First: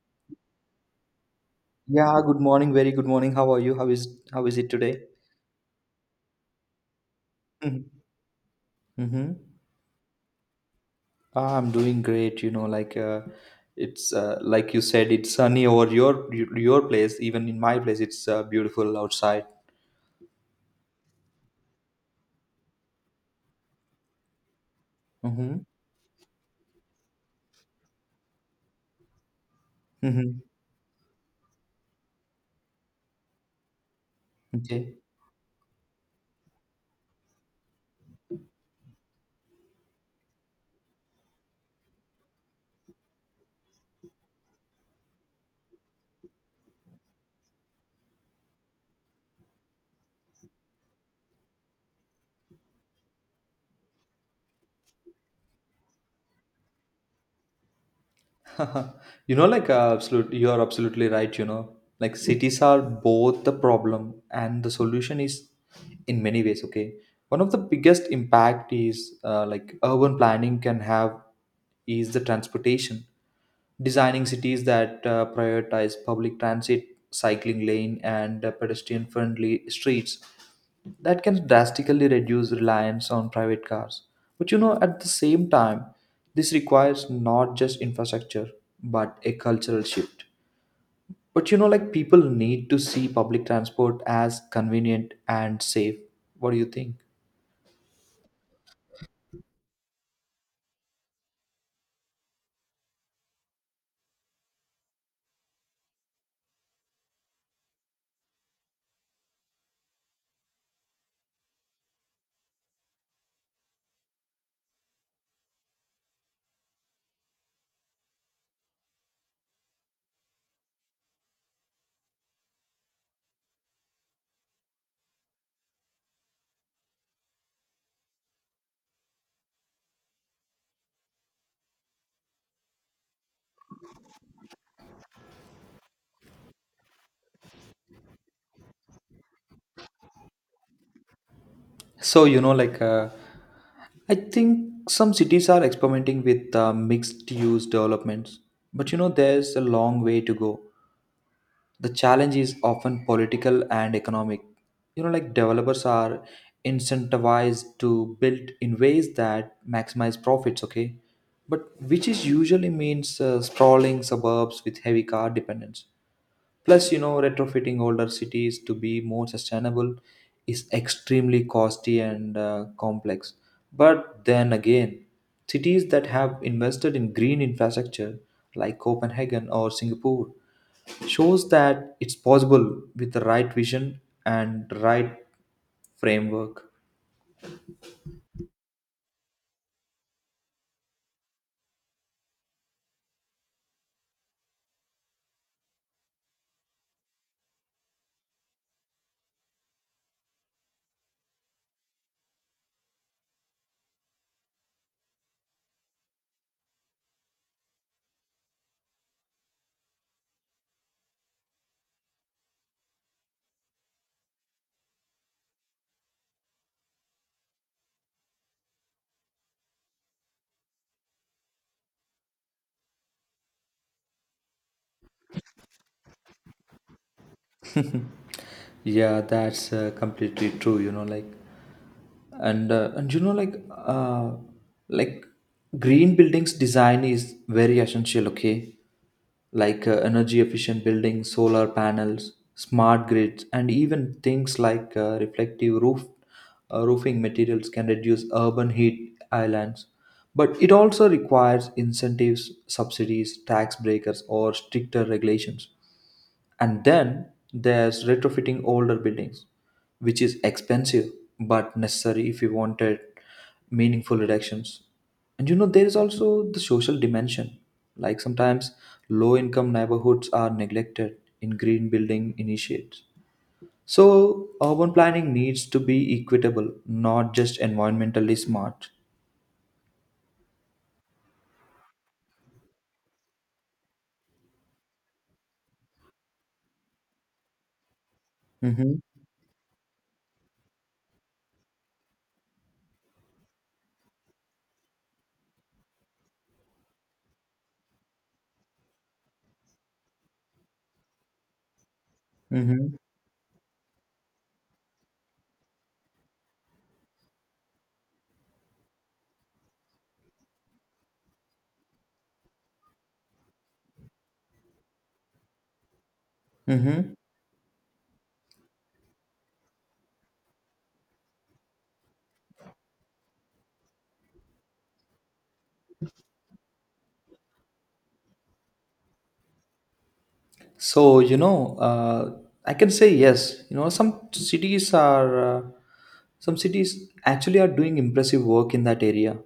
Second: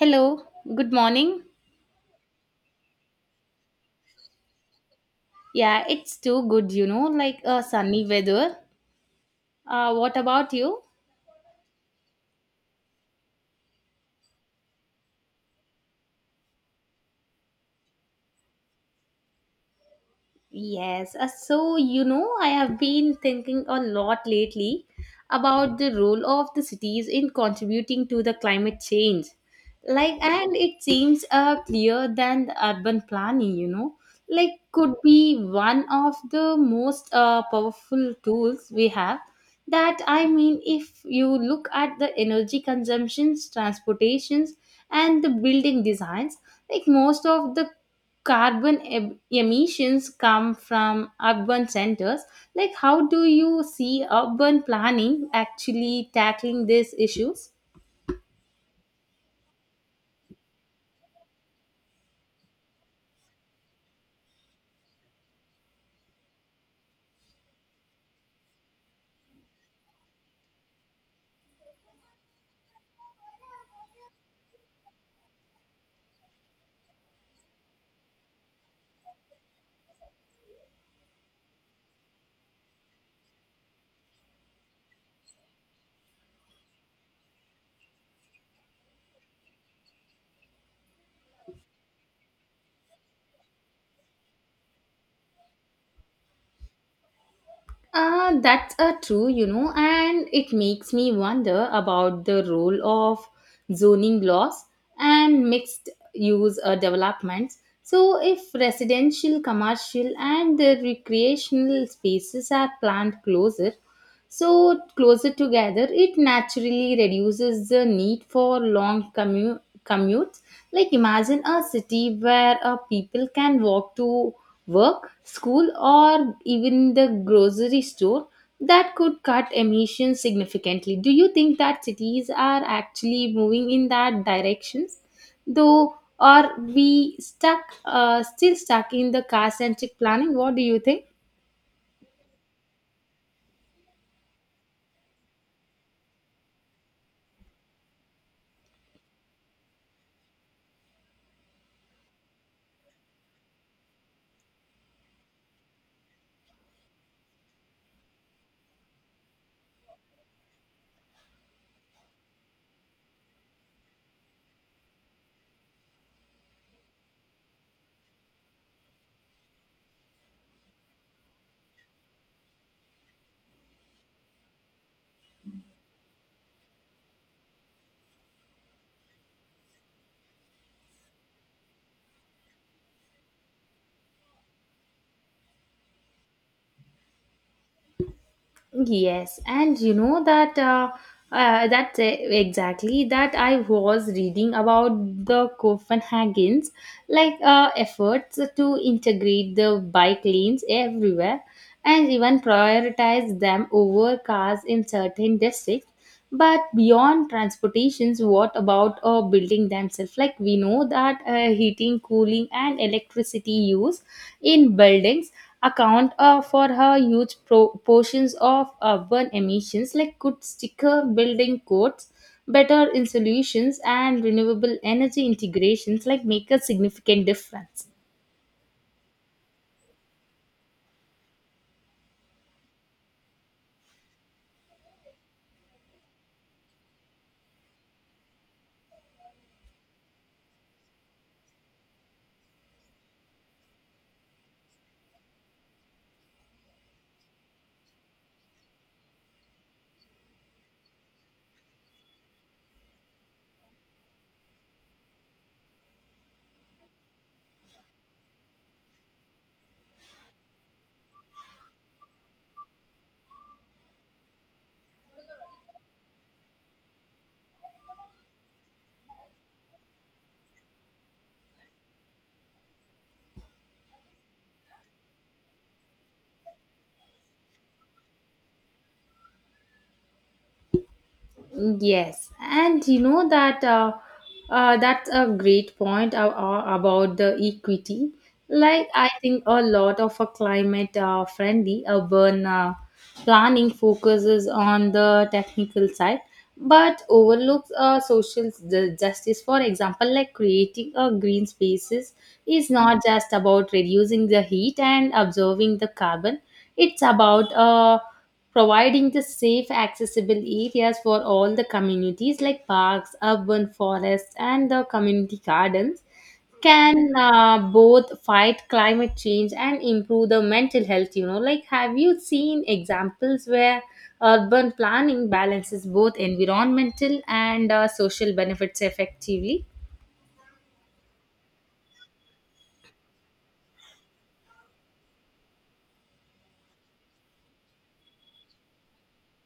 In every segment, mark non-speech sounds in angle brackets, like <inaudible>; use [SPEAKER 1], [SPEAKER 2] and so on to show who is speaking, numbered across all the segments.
[SPEAKER 1] Hello, good morning.
[SPEAKER 2] Yeah, good morning. Very good morning. How are you? How is it today?
[SPEAKER 1] Yeah, it's too good, like a
[SPEAKER 2] Mm-hmm.
[SPEAKER 1] sunny weather.
[SPEAKER 2] Mm-hmm.
[SPEAKER 1] What about you?
[SPEAKER 2] Ah, I'm doing great. It's like you said, it's sunny over your place. Even in my place, it's beautiful outside.
[SPEAKER 1] Yes, so I have been thinking a lot lately
[SPEAKER 2] Mm-hmm.
[SPEAKER 1] about the role of the cities in contributing to the climate change. Like,
[SPEAKER 2] Mm-hmm.
[SPEAKER 1] and it seems clear than the urban planning, like could
[SPEAKER 2] Okay.
[SPEAKER 1] be one of the most powerful tools we have. That I mean, if you look at the energy consumptions, transportations, and the building designs, like most of the carbon emissions come from urban centers. Like how do you see urban planning actually tackling these issues?
[SPEAKER 2] <laughs> You are absolutely right, you know, like cities are both the problem and the solution is in many ways. Okay, one of the biggest impact is like urban planning can have is the transportation, designing cities that prioritize public transit, cycling lane, and pedestrian friendly streets that can drastically reduce reliance on private cars. But you know, at the same time, this requires not just infrastructure but a cultural shift. But you know, like people need to see public transport as convenient and safe. What do you think?
[SPEAKER 1] That's a true, and it makes me wonder about the role of zoning laws and mixed use developments. So, if residential, commercial, and the recreational spaces are planned closer, so closer together, it naturally reduces the need for long commutes. Like imagine a city where people can walk to work, school, or even the grocery store that could cut emissions significantly. Do you think that cities are actually moving in that directions, though, or we stuck still stuck in the car centric planning? What do you think?
[SPEAKER 2] So, you know, like uh, I think some cities are experimenting with mixed use developments, but you know, there's a long way to go. The challenge is often political and economic. You know, like developers are incentivized to build in ways that maximize profits. Okay, but which is usually means sprawling suburbs with heavy car dependence. Plus you know, retrofitting older cities to be more sustainable is extremely costly and complex. But then again, cities that have invested in green infrastructure like Copenhagen or Singapore shows that it's possible with the right vision and right framework.
[SPEAKER 1] Yes, and that's exactly that I was reading about the Copenhagen's like efforts to integrate the bike lanes everywhere and even prioritize them over cars in certain districts. But beyond transportations, what about a building themselves? Like we know that heating, cooling, and electricity use in buildings account for a huge portions of urban emissions. Like could sticker building codes, better insulations, and renewable energy integrations like make a significant difference.
[SPEAKER 2] Yeah that's completely true, you know, like. And you know like Green buildings design is very essential. Okay, like energy efficient buildings, solar panels, smart grids, and even things like reflective roof roofing materials can reduce urban heat islands. But it also requires incentives, subsidies, tax breakers, or stricter regulations. And then there's retrofitting older buildings, which is expensive but necessary if you wanted meaningful reductions. And you know, there is also the social dimension. Like sometimes low income neighborhoods are neglected in green building initiates. So, urban planning needs to be equitable, not just environmentally smart.
[SPEAKER 1] Yes, and that's a great point about the equity. Like
[SPEAKER 2] Mm-hmm.
[SPEAKER 1] I think a lot of a climate friendly urban planning focuses on the technical side, but overlooks social justice. For example, like creating a green spaces is
[SPEAKER 2] Mm-hmm.
[SPEAKER 1] not just about reducing the heat and absorbing the carbon. It's about providing the safe accessible areas for all the communities, like parks, urban forests, and the community gardens can
[SPEAKER 2] Mm-hmm.
[SPEAKER 1] both fight climate change and improve the mental health. Like, have you seen examples where urban planning balances both environmental and social benefits effectively?
[SPEAKER 2] So, you know, I can say yes. You know, some cities actually are doing impressive work in that area.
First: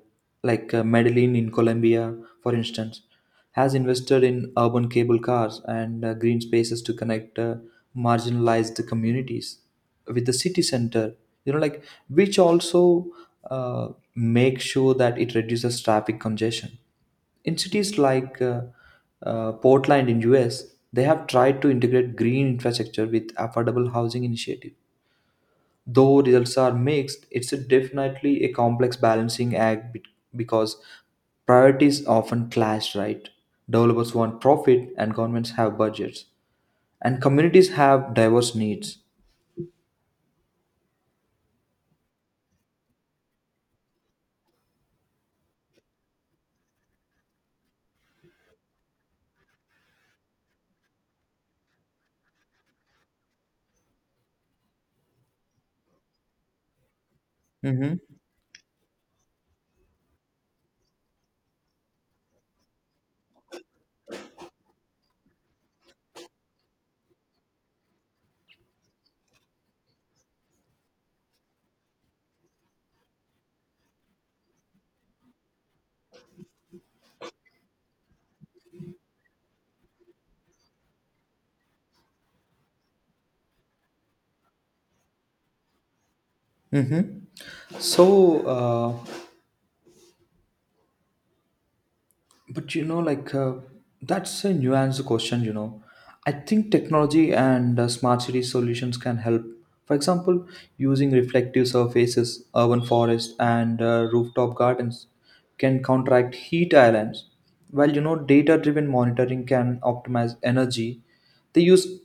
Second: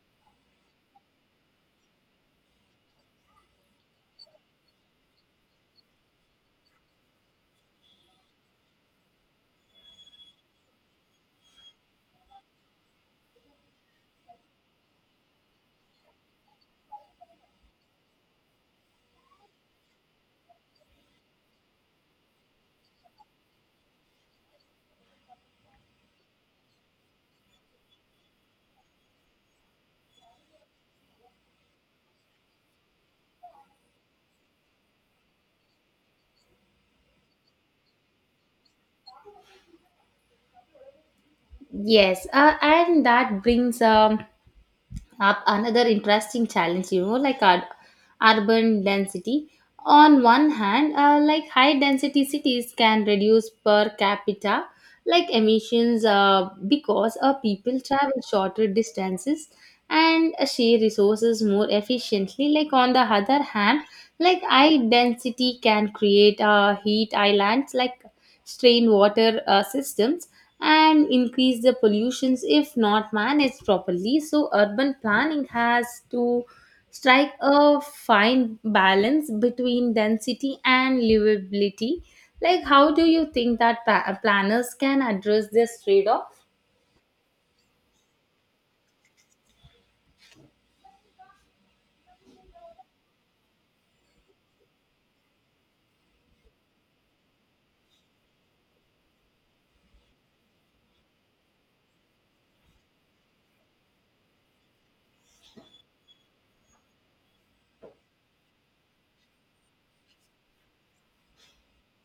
[SPEAKER 2] Like Medellin in Colombia, for instance, has invested in urban cable cars and green spaces to connect marginalized communities with the city center. You know, like which also uh, make sure that it reduces traffic congestion in cities like Portland in US. They have tried to integrate green infrastructure with affordable housing initiative. Though results are mixed, it's a definitely a complex balancing act because priorities often clash, right? Developers want profit and governments have budgets, and communities have diverse needs.
[SPEAKER 1] Yes, and that brings up another interesting challenge. Like, our urban density on one hand, like high density cities can reduce per capita like emissions, because people
[SPEAKER 2] Mm-hmm.
[SPEAKER 1] travel shorter distances and share resources more efficiently. Like on the other hand, like high density can create heat islands, like strained water systems and increase the pollutions if not managed properly. So urban planning has to strike a fine balance between density and livability. Like how do you think that planners can address this trade off?
[SPEAKER 2] Mm-hmm. So, But you know, like that's a nuanced question. You know, I think technology and smart city solutions can help. For example, using reflective surfaces, urban forests, and rooftop gardens can counteract heat islands. While you know, data-driven monitoring can optimize energy. They use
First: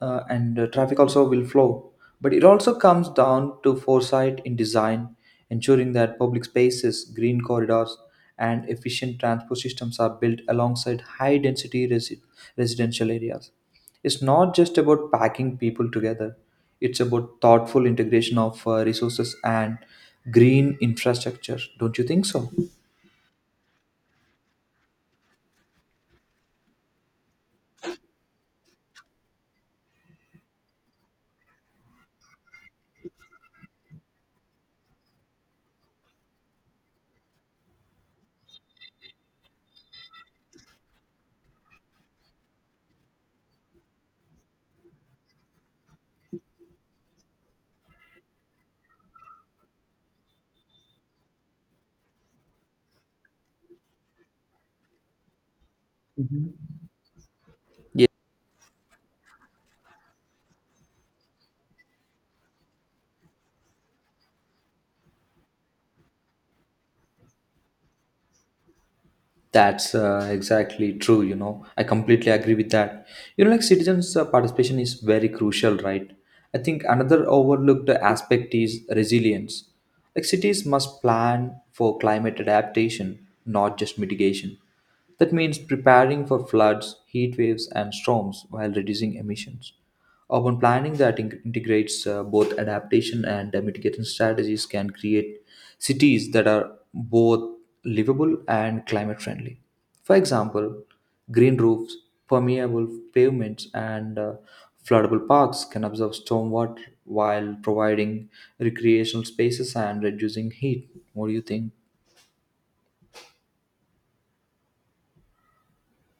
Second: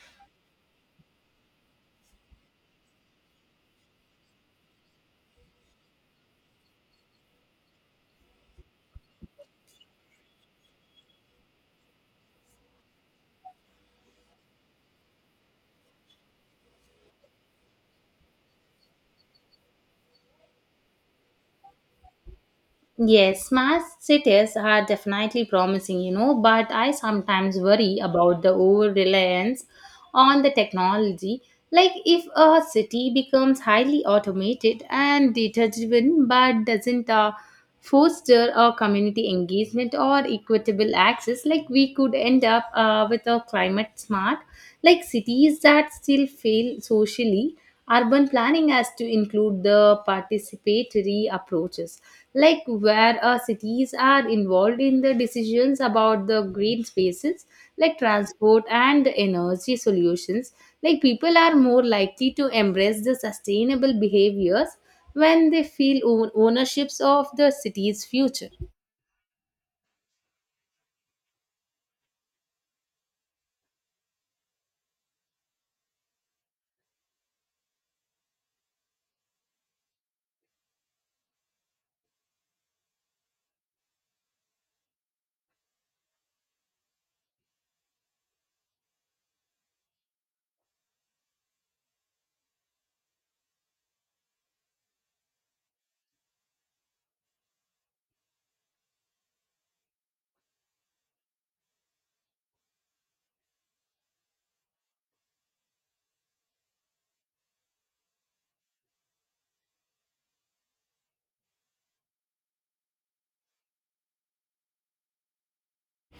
[SPEAKER 2] and traffic also will flow. But it also comes down to foresight in design, ensuring that public spaces, green corridors, and efficient transport systems are built alongside high density residential areas. It's not just about packing people together, it's about thoughtful integration of resources and green infrastructure. Don't you think so?
[SPEAKER 1] Yes, smart cities are definitely promising, but I sometimes worry about the over reliance on the technology. Like, if a city becomes highly automated and data driven but doesn't foster a community engagement or equitable access, like, we could end up with a climate smart, like cities that still fail socially. Urban planning has to include the participatory approaches, like where cities are involved in the decisions about the
[SPEAKER 2] Mhm.
[SPEAKER 1] green spaces, like transport and energy solutions. Like people are more likely to embrace the sustainable behaviors when they feel ownerships of the city's future.
[SPEAKER 2] That's exactly true. You know, I completely agree with that. You know, like citizens' participation is very crucial, right? I think another overlooked aspect is resilience. Like cities must plan for climate adaptation, not just mitigation. That means preparing for floods, heat waves, and storms while reducing emissions. Urban planning that integrates both adaptation and mitigation strategies can create cities that are both livable and climate friendly. For example, green roofs, permeable pavements, and floodable parks can absorb stormwater while providing recreational spaces and reducing heat. What do you think?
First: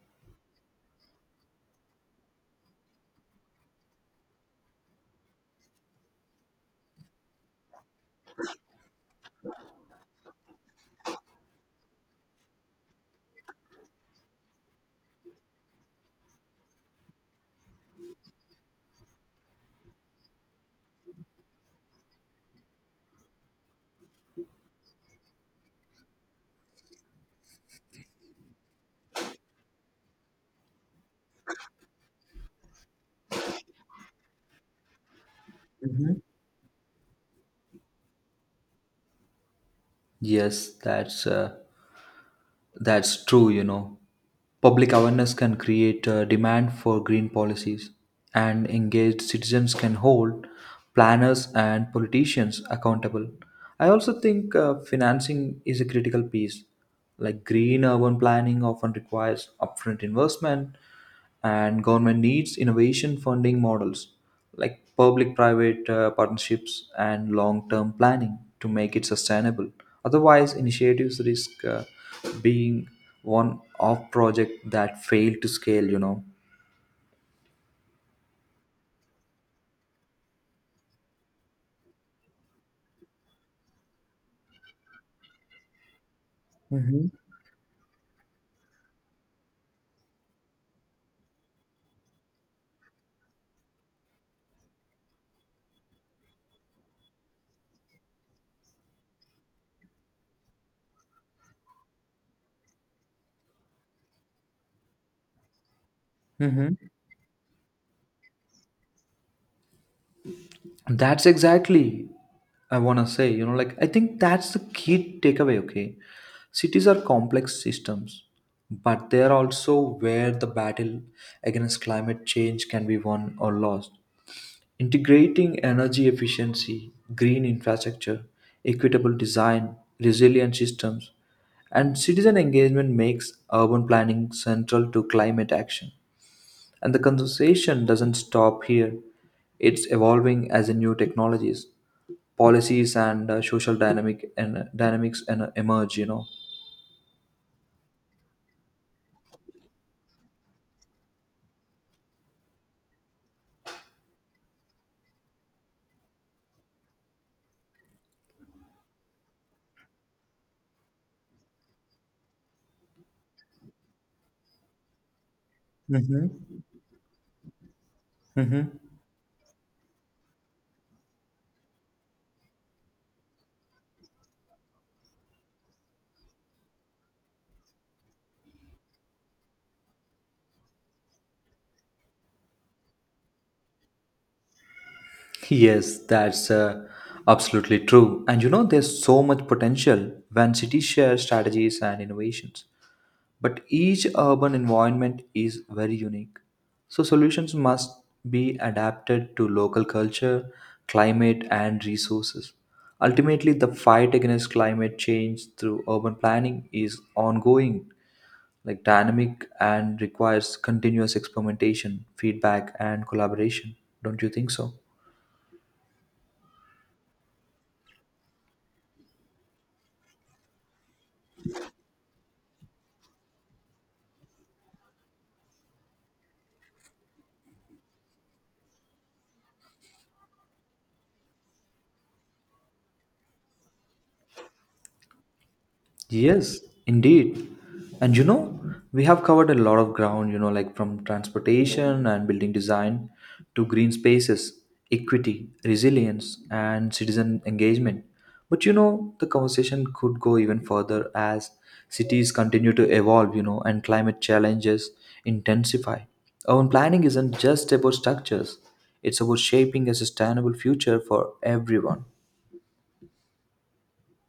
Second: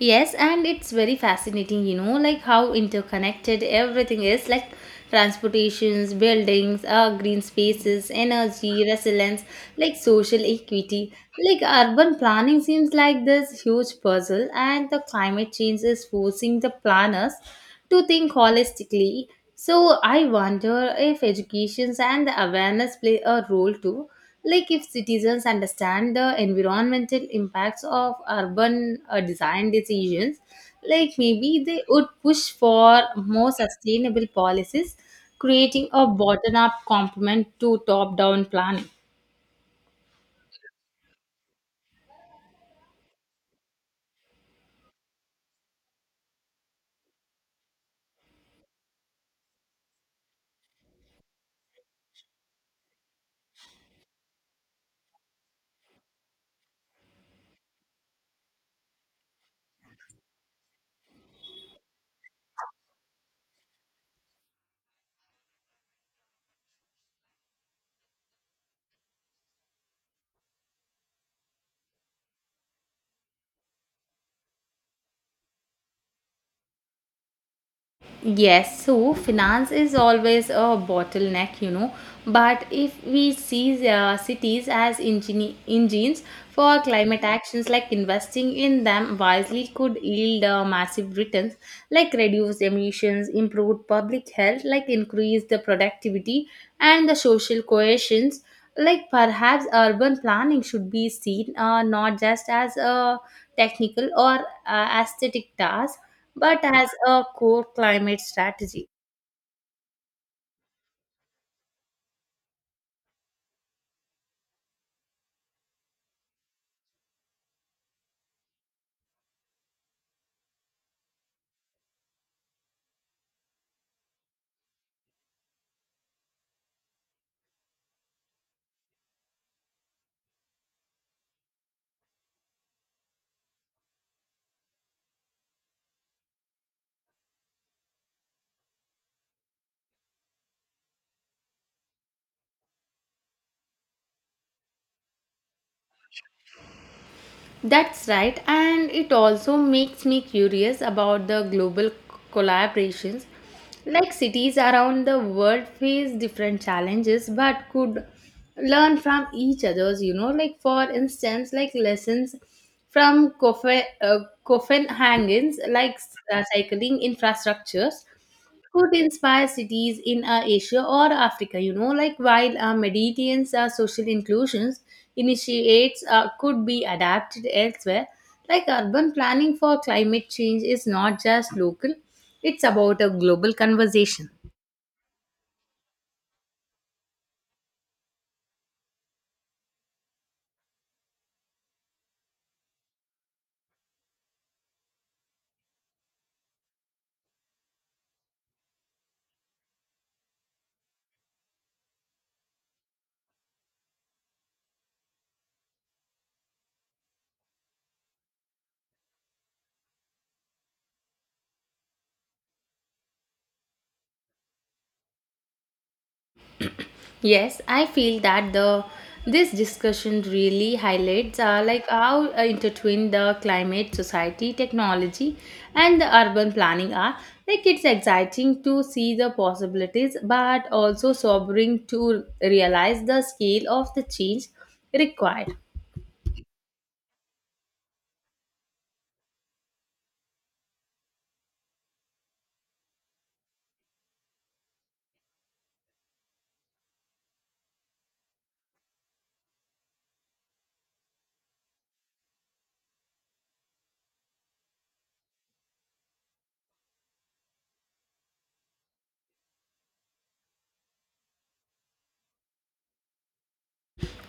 [SPEAKER 1] Yes, and it's very fascinating, like how interconnected everything is, like transportations, buildings, green spaces, energy, resilience, like social equity. Like urban planning seems like this huge puzzle, and the climate change is forcing the planners to think holistically. So I wonder if education and the awareness play a role too. Like if citizens understand the environmental impacts of urban design decisions, like maybe they would push for more sustainable policies, creating a
[SPEAKER 2] Mhm.
[SPEAKER 1] bottom-up complement to top-down planning.
[SPEAKER 2] Yes, that's true, you know. Public awareness can create a demand for green policies, and engaged citizens can hold planners and politicians accountable. I also think financing is a critical piece. Like green urban planning often requires upfront investment, and government needs innovation funding models like public private partnerships and long term planning to make it sustainable. Otherwise, initiatives risk being one off project that fail to scale, you know.
[SPEAKER 1] Yes, so finance is always a bottleneck, But if we see cities as engines for
[SPEAKER 2] Mm-hmm.
[SPEAKER 1] climate actions, like investing in them wisely could yield massive returns, like reduced emissions, improved public health, like increase the productivity and the social cohesions. Like perhaps urban planning should be seen not just as a technical or aesthetic task but
[SPEAKER 2] Mm-hmm.
[SPEAKER 1] as a core climate strategy.
[SPEAKER 2] That's exactly I want to say, you know, like I think that's the key takeaway, okay? Cities are complex systems, but they are also where the battle against climate change can be won or lost. Integrating energy efficiency, green infrastructure, equitable design, resilient systems, and citizen engagement makes urban planning central to climate action. And the conversation doesn't stop here. It's evolving as a new technologies, policies, and social dynamics and emerge, you know.
[SPEAKER 1] That's right, and it also makes me curious about the global collaborations. Like cities around the world face different challenges but could learn from each other's, like for instance, like lessons from Copenhagen's like
[SPEAKER 2] Mm-hmm.
[SPEAKER 1] cycling infrastructures
[SPEAKER 2] Mm-hmm.
[SPEAKER 1] could inspire cities in Asia or Africa. Like, while Mediterranean's social inclusions initiates could be adapted elsewhere. Like urban planning for climate change is not just local; it's about a global conversation.
[SPEAKER 2] Yes, that's absolutely true. And you know, there's so much potential when cities share strategies and innovations. But each urban environment is very unique. So solutions must be adapted to local culture, climate, and resources. Ultimately, the fight against climate change through urban planning is ongoing, like dynamic, and requires continuous experimentation, feedback, and collaboration. Don't you think so?
[SPEAKER 1] Yes, I feel that the this discussion really highlights like how intertwined the climate, society, technology, and the urban planning are. Like it's exciting to see the possibilities, but also sobering to realize the scale of the change required.
[SPEAKER 2] Yes, indeed. And you know, we have covered a lot of ground, you know, like from transportation and building design to green spaces, equity, resilience, and citizen engagement. But you know, the conversation could go even further as cities continue to evolve, you know, and climate challenges intensify. Urban planning isn't just about structures, it's about shaping a sustainable future for everyone.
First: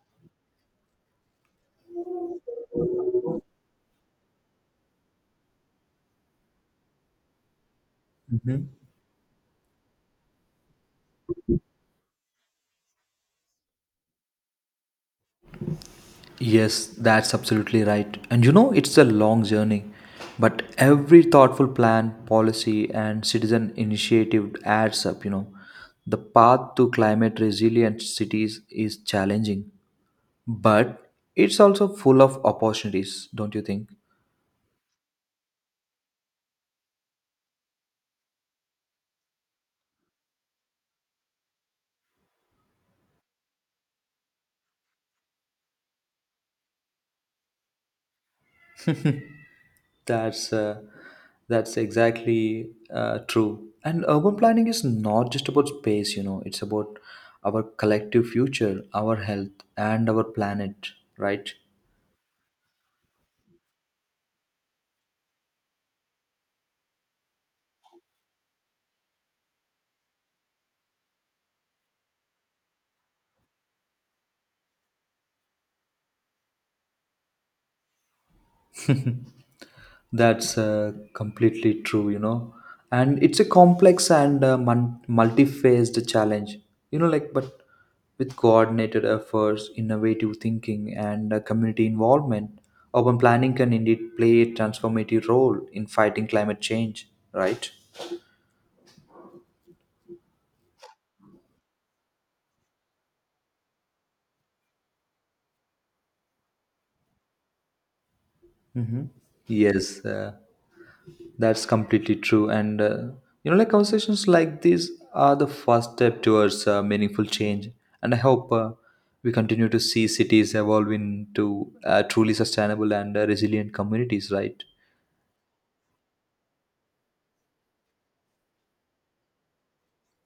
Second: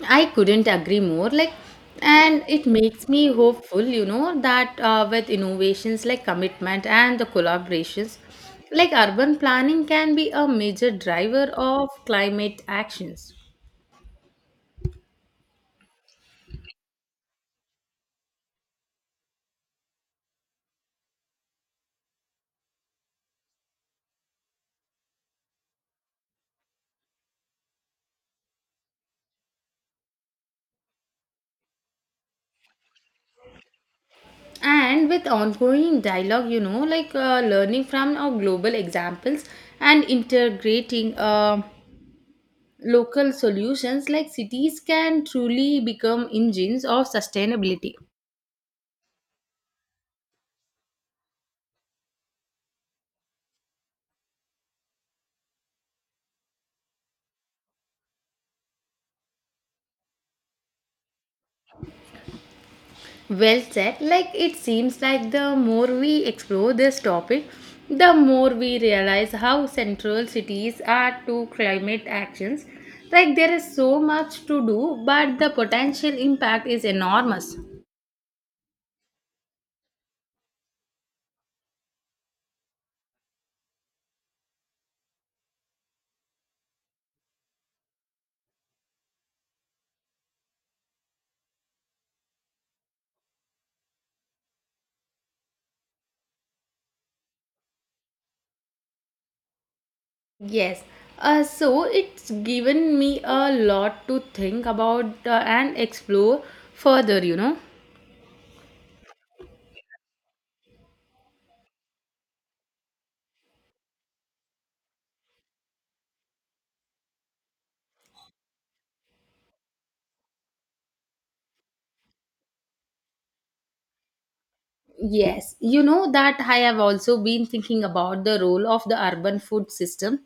[SPEAKER 1] I couldn't agree more. Like, and it makes me hopeful, that with innovations like commitment and the collaborations,
[SPEAKER 2] Mhm.
[SPEAKER 1] like urban planning can be a major driver of climate actions.
[SPEAKER 2] Yes, that's absolutely right. And you know, it's a long journey, but every thoughtful plan, policy, and citizen initiative adds up. You know, the path to climate resilient cities is challenging, but it's also full of opportunities, don't you think?
[SPEAKER 1] And with ongoing dialogue, like learning from our global examples and integrating local solutions, like cities can truly become engines of sustainability.
[SPEAKER 2] That's uh, that's exactly true. And urban planning is not just about space, you know, it's about our collective future, our health, and our planet, right?
[SPEAKER 1] Well said. Like it seems like the more we explore this topic, the more we realize how central cities are to climate actions. Like there is so much to do, but the potential impact is enormous.
[SPEAKER 2] That's completely true, you know. And it's a complex and multi-phased challenge, you know, like, but with coordinated efforts, innovative thinking, and community involvement, urban planning can indeed play a transformative role in fighting climate change, right?
[SPEAKER 1] Yes. So it's given me a lot to think about and explore further,
[SPEAKER 2] Mm-hmm. Yes. That's completely true. And, you know, like conversations like these are the first step towards meaningful change. And I hope we continue to see cities evolve into truly sustainable and resilient communities, right?
[SPEAKER 1] Yes, you know that I have also been thinking about the role of the urban food system.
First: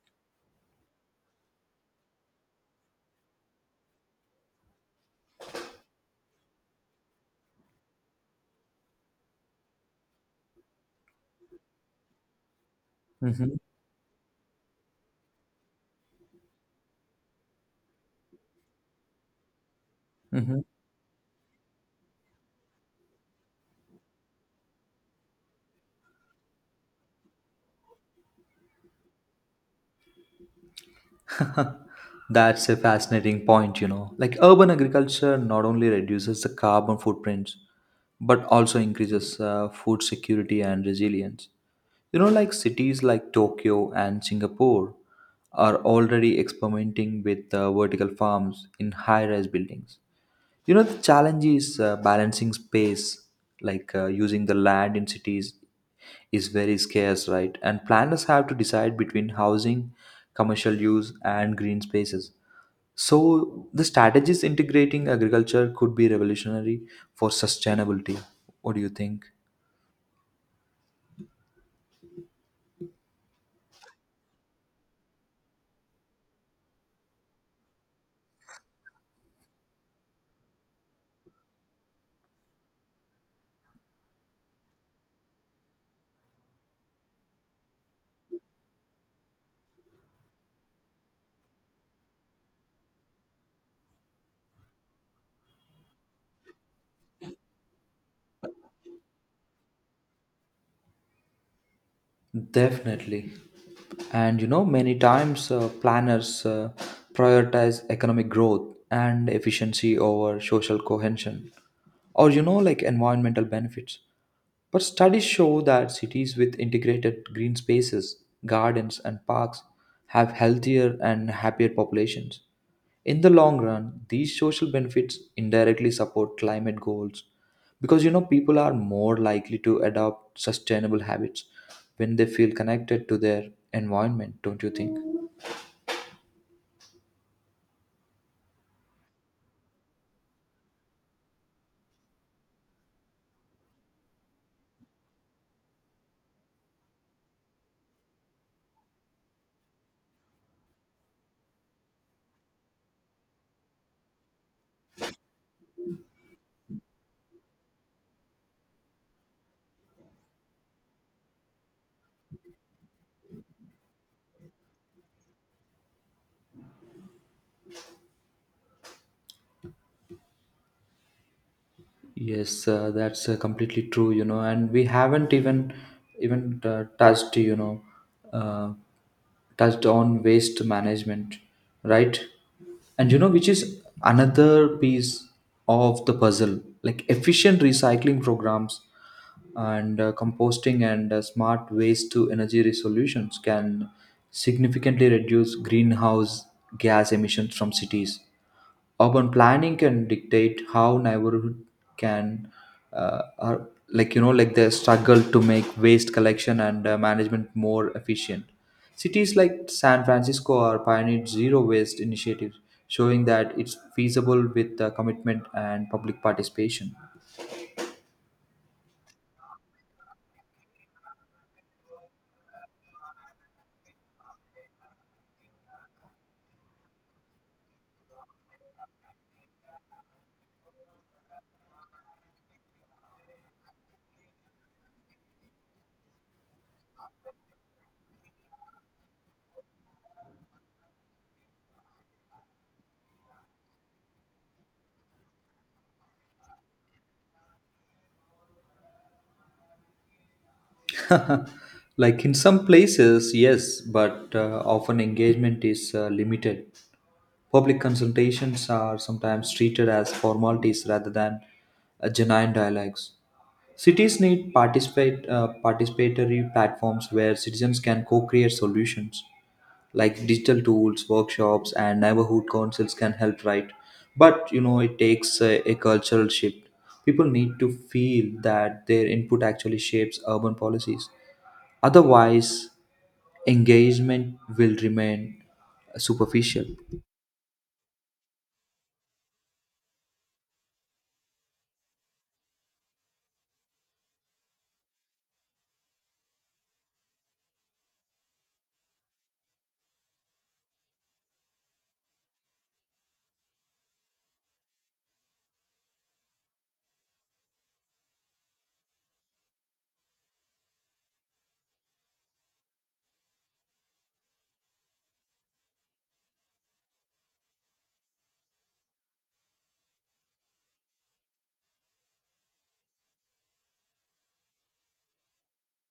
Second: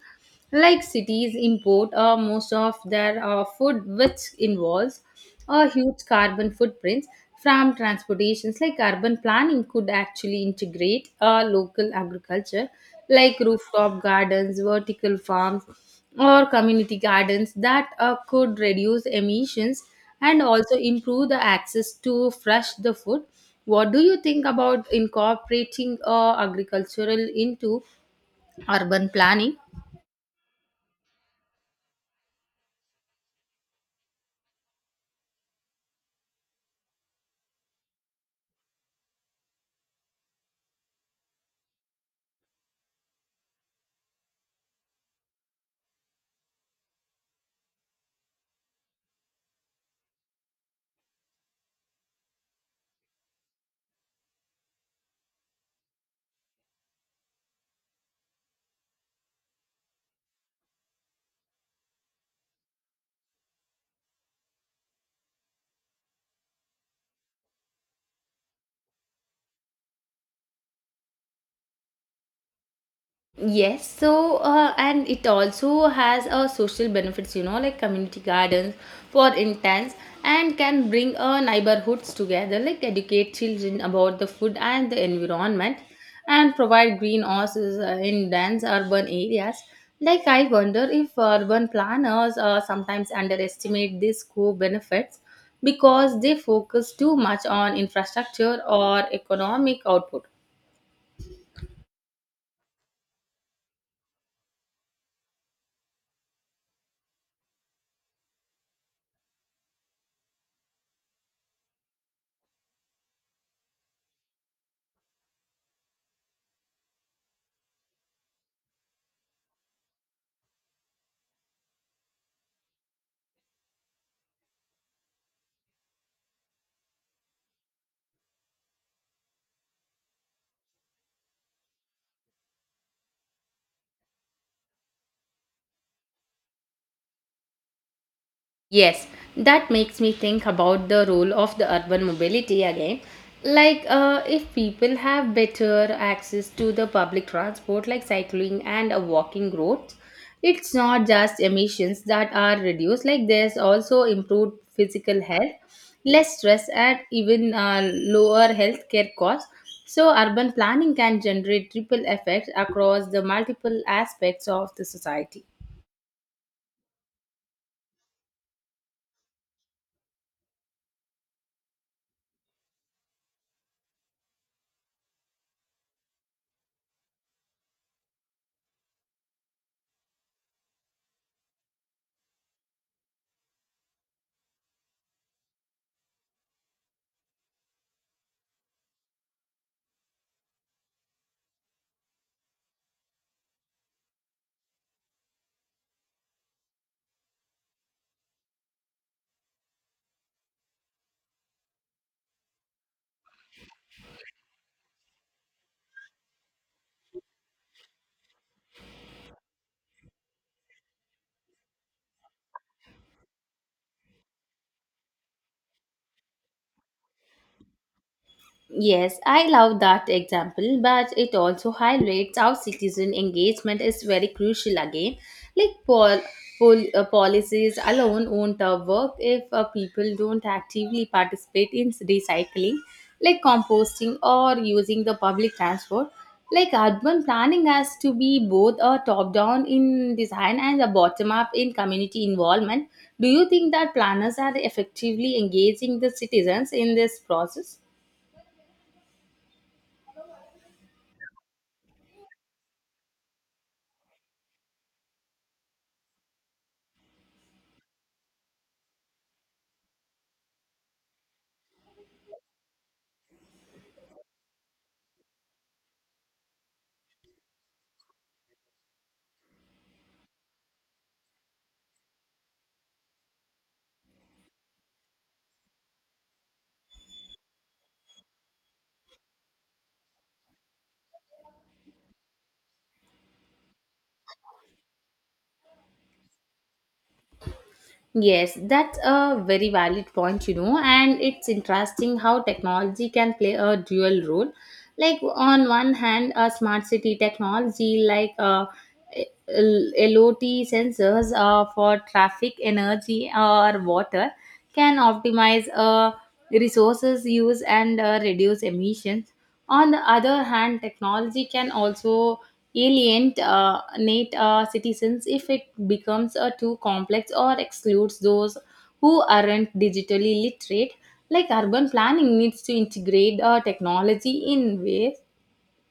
[SPEAKER 1] Like cities import most of their food, which involves a huge carbon footprint from transportations. Like urban planning could actually integrate local agriculture, like
[SPEAKER 2] Mm-hmm.
[SPEAKER 1] rooftop gardens, vertical farms, or community gardens that could reduce emissions and
[SPEAKER 2] Mm-hmm.
[SPEAKER 1] also improve the access to fresh the food. What do you think about incorporating agricultural into urban planning?
[SPEAKER 2] <laughs> That's a fascinating point, you know. Like urban agriculture not only reduces the carbon footprints, but also increases food security and resilience. You know, like cities like Tokyo and Singapore are already experimenting with vertical farms in high rise buildings. You know, the challenge is balancing space, like using the land in cities is very scarce, right? And planners have to decide between housing, commercial use, and green spaces. So, the strategies integrating agriculture could be revolutionary for sustainability. What do you think?
[SPEAKER 1] Yes, so and it also has a social benefits, like community gardens for interns and can bring neighborhoods together, like educate children about the food and the environment and provide greenhouses in dense urban areas. Like I wonder if urban planners sometimes underestimate these co-benefits because they focus too much on infrastructure or economic output.
[SPEAKER 2] Definitely. And you know, many times planners prioritize economic growth and efficiency over social cohesion or, you know, like environmental benefits. But studies show that cities with integrated green spaces, gardens, and parks have healthier and happier populations. In the long run, these social benefits indirectly support climate goals because you know people are more likely to adopt sustainable habits when they feel connected to their environment, don't you think?
[SPEAKER 1] Yes, that makes me think about the role of the urban mobility again. Like, if people have better access to the public transport, like cycling and walking roads, it's not just emissions that are reduced, like, there's also improved physical health, less stress, and even lower healthcare costs. So, urban planning can generate triple effects across the multiple aspects of the society.
[SPEAKER 2] Yes, that's completely true, you know, and we haven't even touched, you know, uh, touched on waste management, right? And you know, which is another piece of the puzzle. Like efficient recycling programs and composting and smart waste to energy solutions can significantly reduce greenhouse gas emissions from cities. Urban planning can dictate how neighborhood can, are, like you know, like the struggle to make waste collection and management more efficient. Cities like San Francisco are pioneered zero waste initiatives, showing that it's feasible with commitment and public participation.
[SPEAKER 1] Yes, I love that example, but it also highlights how citizen engagement is very crucial again. Like policies alone won't work if people don't actively participate in recycling, like composting or using the public transport. Like urban planning has to be both a top-down in design and a bottom-up in community involvement. Do you think that planners are effectively engaging the citizens in this process?
[SPEAKER 2] <laughs> Like in some places, yes, but often engagement is limited. Public consultations are sometimes treated as formalities rather than genuine dialogues. Cities need participatory platforms where citizens can co create solutions. Like digital tools, workshops, and neighborhood councils can help, right? But you know, it takes a cultural shift. People need to feel that their input actually shapes urban policies. Otherwise, engagement will remain superficial.
[SPEAKER 1] Yes, that's a very valid point, and it's interesting how technology can play a dual role. Like, on one hand, a smart city technology like LOT sensors for traffic, energy, or water can optimize resources use and reduce emissions. On the other hand, technology can also alienate citizens if it becomes too complex or excludes those who aren't digitally literate. Like urban planning needs to integrate technology in ways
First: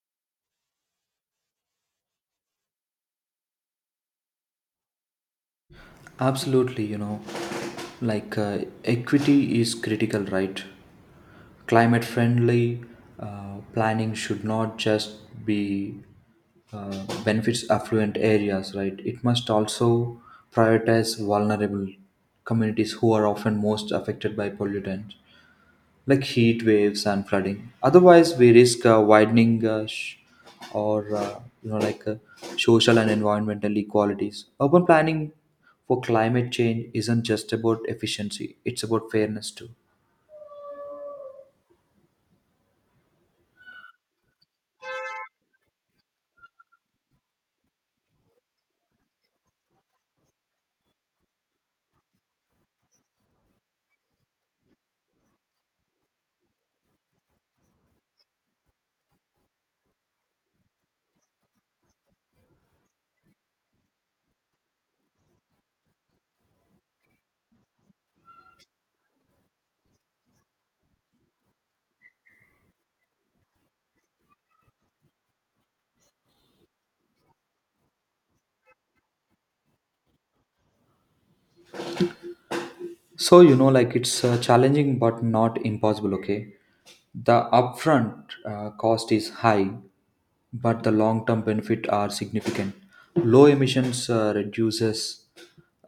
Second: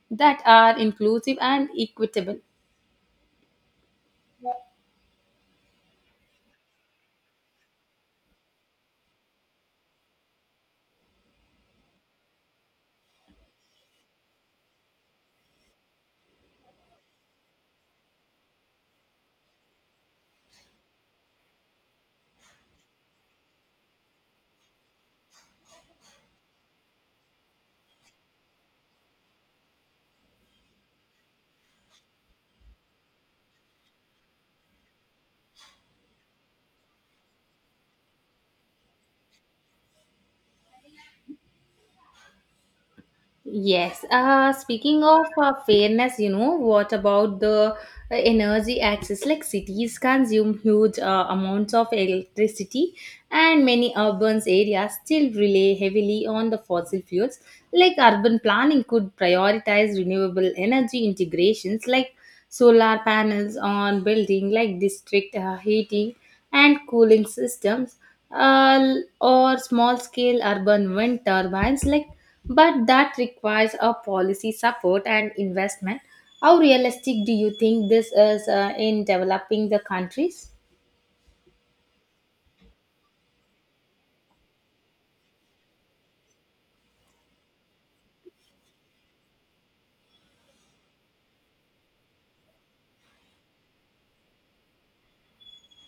[SPEAKER 1] that are inclusive and equitable.
[SPEAKER 2] Absolutely, you know, like equity is critical, right? Climate friendly planning should not just be benefits affluent areas, right? It must also prioritize vulnerable communities who are often most affected by pollutants, like heat waves and flooding. Otherwise, we risk widening sh- or you know like social and environmental inequalities. Urban planning for climate change isn't just about efficiency; it's about fairness too.
[SPEAKER 1] Yes. Speaking of fairness, what about the energy access? Like cities consume huge amounts of electricity, and many urban areas still rely heavily on the fossil fuels. Like urban planning could prioritize renewable energy integrations, like solar panels on buildings, like district heating and cooling systems, uh, or small scale urban wind turbines, like but that requires a policy support and investment. How realistic do you think this is in developing the countries?
[SPEAKER 2] So, you know, like it's challenging but not impossible, okay? The upfront cost is high, but the long term benefit are significant. Low emissions reduces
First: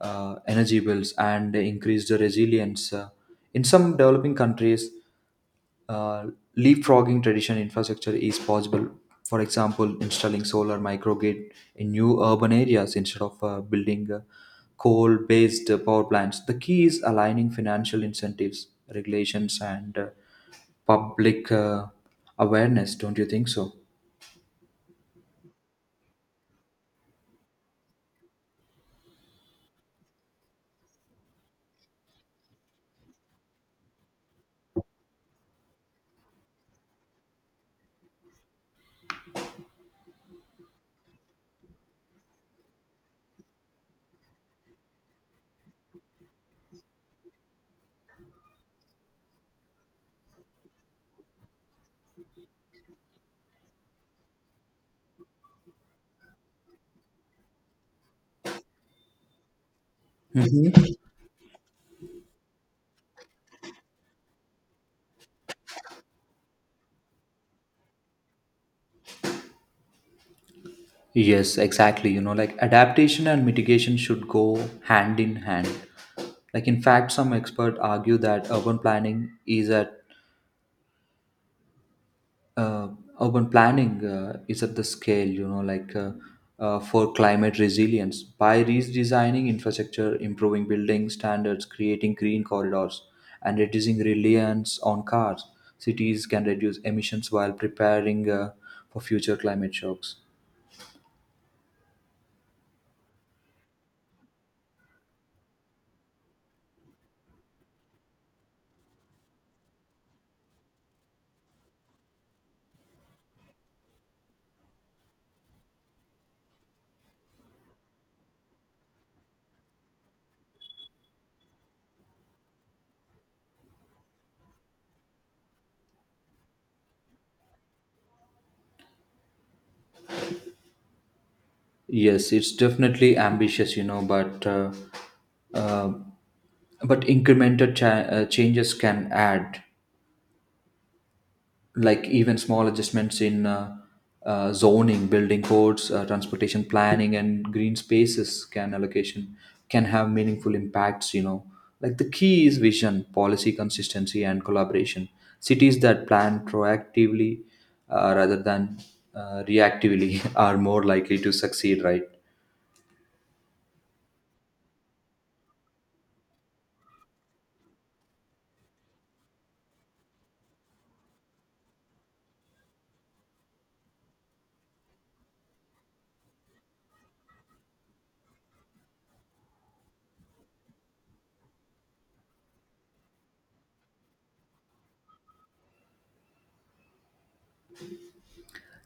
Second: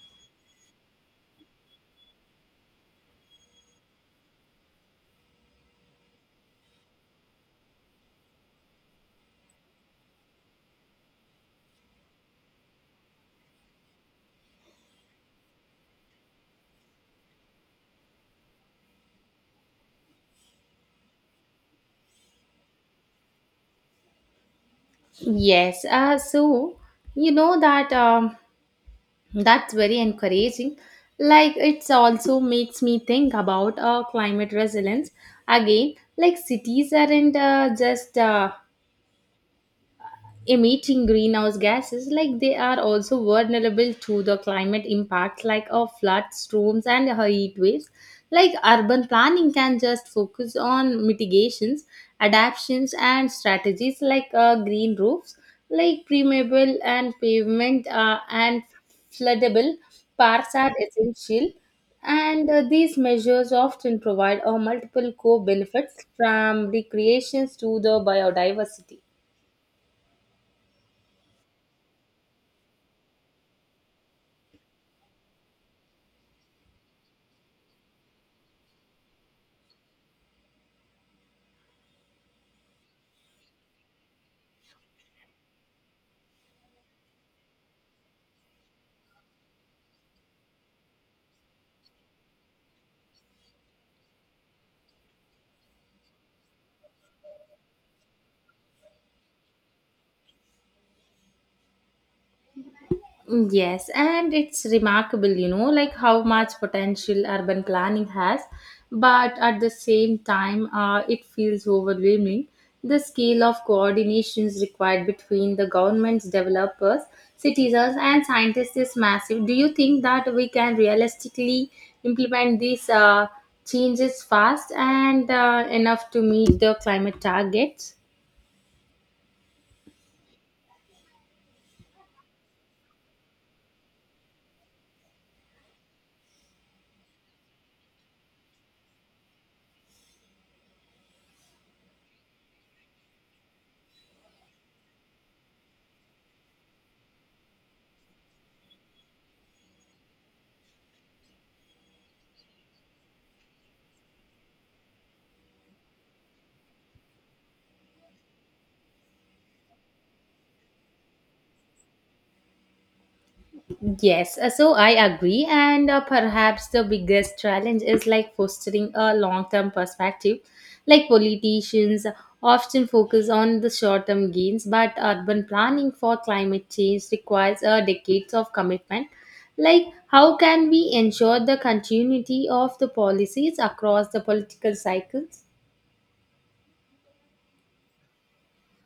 [SPEAKER 2] energy bills and increased resilience. In some developing countries, uh, leapfrogging traditional infrastructure is possible. For example, installing solar microgrid in new urban areas instead of building coal-based power plants. The key is aligning financial incentives, regulations, and public awareness. Don't you think so?
[SPEAKER 1] Yes, so you know that um, that's very encouraging. Like it also makes me think about climate resilience again. Like cities aren't just emitting greenhouse gases, like they are also vulnerable to the climate impacts like of floods, storms, and heat waves. Like urban planning can just focus on mitigations, adaptations, and strategies like green roofs, like permeable and pavement and floodable parks are
[SPEAKER 2] Mhm.
[SPEAKER 1] essential, and these measures often provide multiple co-benefits from recreations to the biodiversity.
[SPEAKER 2] Yes, exactly. You know, like adaptation and mitigation should go hand in hand. Like, in fact, some experts argue that uh, urban planning is at the scale, you know, like for climate resilience by redesigning infrastructure, improving building standards, creating green corridors, and reducing reliance on cars. Cities can reduce emissions while preparing for future climate shocks.
[SPEAKER 1] Mm, yes, and it's remarkable, like how much potential urban planning has, but at the same time, it feels overwhelming. The scale of coordinations required between the governments, developers, citizens, and scientists is massive. Do you think that we can realistically implement these changes fast and enough to meet the climate targets?
[SPEAKER 2] Yes, it's definitely ambitious, you know, uh, but incremental changes can add. Like even small adjustments in zoning, building codes, transportation planning, and green spaces can allocation can have meaningful impacts. You know, like the key is vision, policy consistency, and collaboration. Cities that plan proactively rather than reactively <laughs> are more likely to succeed, right?
[SPEAKER 1] Yes, so I agree, and perhaps the biggest challenge is like fostering a long term perspective. Like politicians often focus on the short term gains, but urban planning for climate change requires decades of commitment. Like, how can we ensure the continuity of the policies across the political cycles?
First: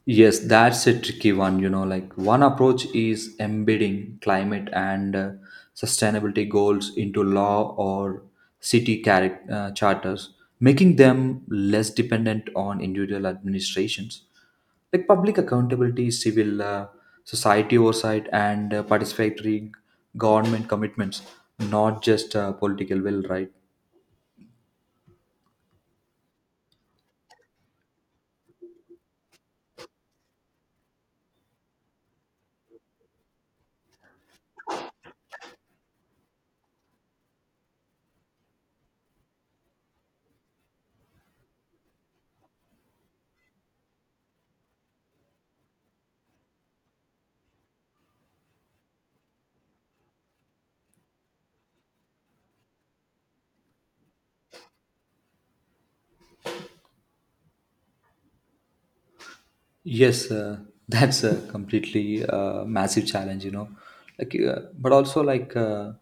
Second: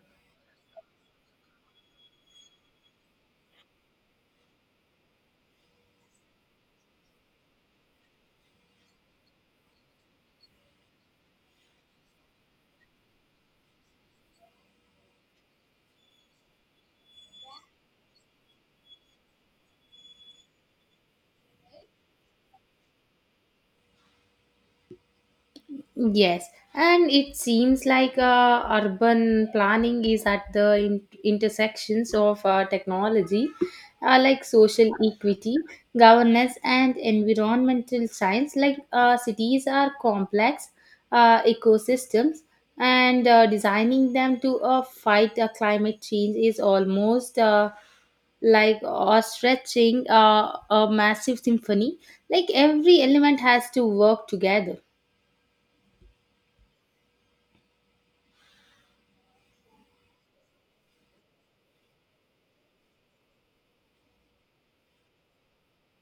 [SPEAKER 2] Yes, that's a tricky one. You know, like one approach is embedding climate and sustainability goals into law or city charters, making them less dependent on individual administrations. Like public accountability, civil society oversight, and participatory government commitments, not just political will, right?
[SPEAKER 1] Yes, and it seems like urban planning is at the intersections of technology, like social equity, governance, and environmental science. Like cities are complex ecosystems, and designing them to fight climate change is almost like or stretching a massive symphony. Like every element has to work together.
[SPEAKER 2] Yes, that's a completely massive challenge, you know. Like, but also like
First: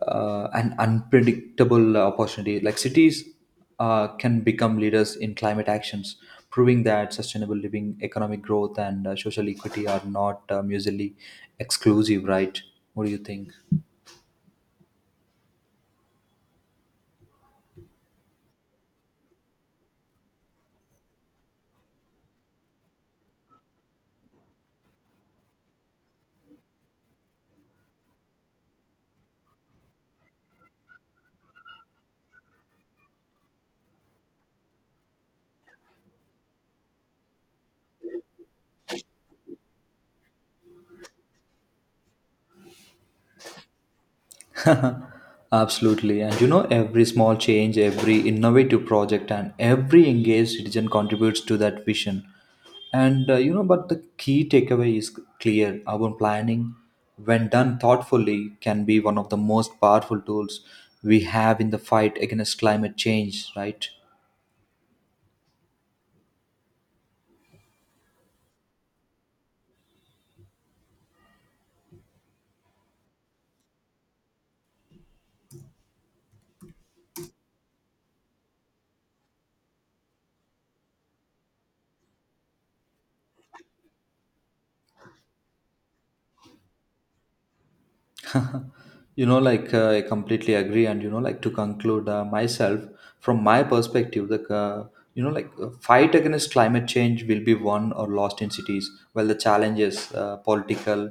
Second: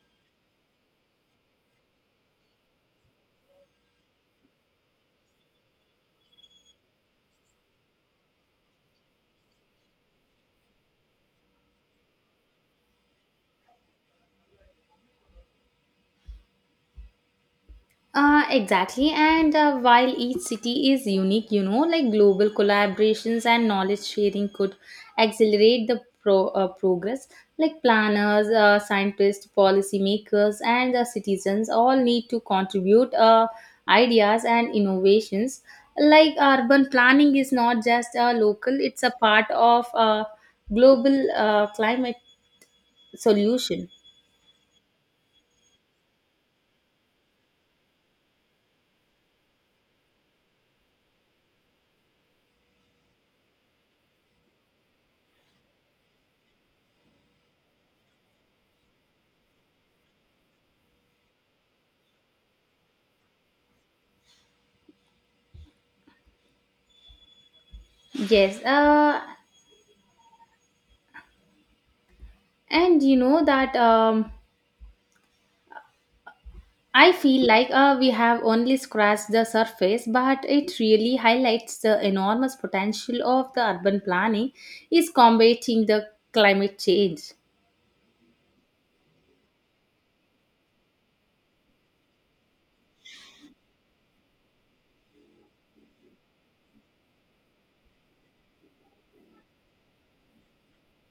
[SPEAKER 2] An unpredictable opportunity. Like cities can become leaders in climate actions, proving that sustainable living, economic growth, and social equity are not mutually exclusive. Right? What do you think?
[SPEAKER 1] Exactly, and while each city is unique, like global collaborations and knowledge sharing could accelerate the progress. Like planners, scientists, policymakers, and the citizens all need to contribute ideas and innovations. Like urban planning is not just local; it's a part of a global climate solution.
[SPEAKER 2] <laughs> Absolutely. And you know, every small change, every innovative project, and every engaged citizen contributes to that vision. And you know, but the key takeaway is clear urban planning, when done thoughtfully, can be one of the most powerful tools we have in the fight against climate change, right?
[SPEAKER 1] Yes, and you know that. I feel like we have only scratched the surface, but it really highlights the enormous potential of the urban planning is combating the climate change.
[SPEAKER 2] You know, like I completely agree. And you know, like to conclude myself from my perspective, the you know, like fight against climate change will be won or lost in cities. While the challenges political,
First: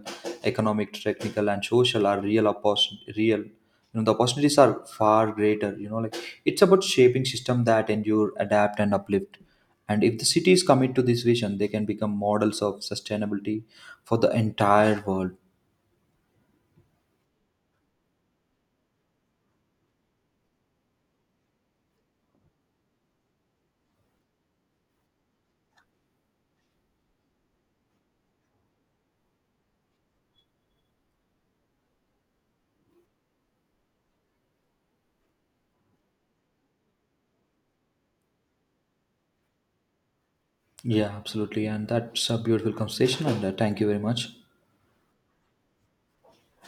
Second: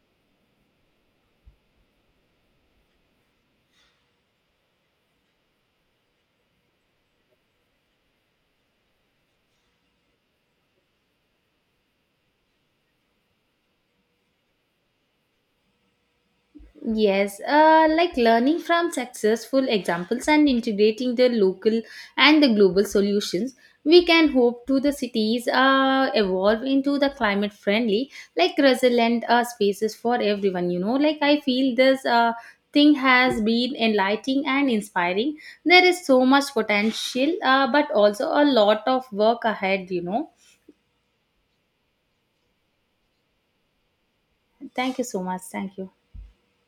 [SPEAKER 2] economic, technical, and social are real, real, you know, the opportunities are far greater. You know, like it's about shaping system that endure, adapt, and uplift. And if the cities commit to this vision, they can become models of sustainability for the entire world.
[SPEAKER 1] Yes, like learning from successful examples and integrating the local and the global solutions, we can hope to the cities evolve into the climate friendly, like resilient spaces for everyone. Like, I feel this thing has been enlightening and inspiring. There is so much potential, but also a lot of work ahead. You know,
[SPEAKER 2] Yeah, absolutely. And that's a beautiful conversation. And thank you very much.
[SPEAKER 1] thank you so much. Thank you.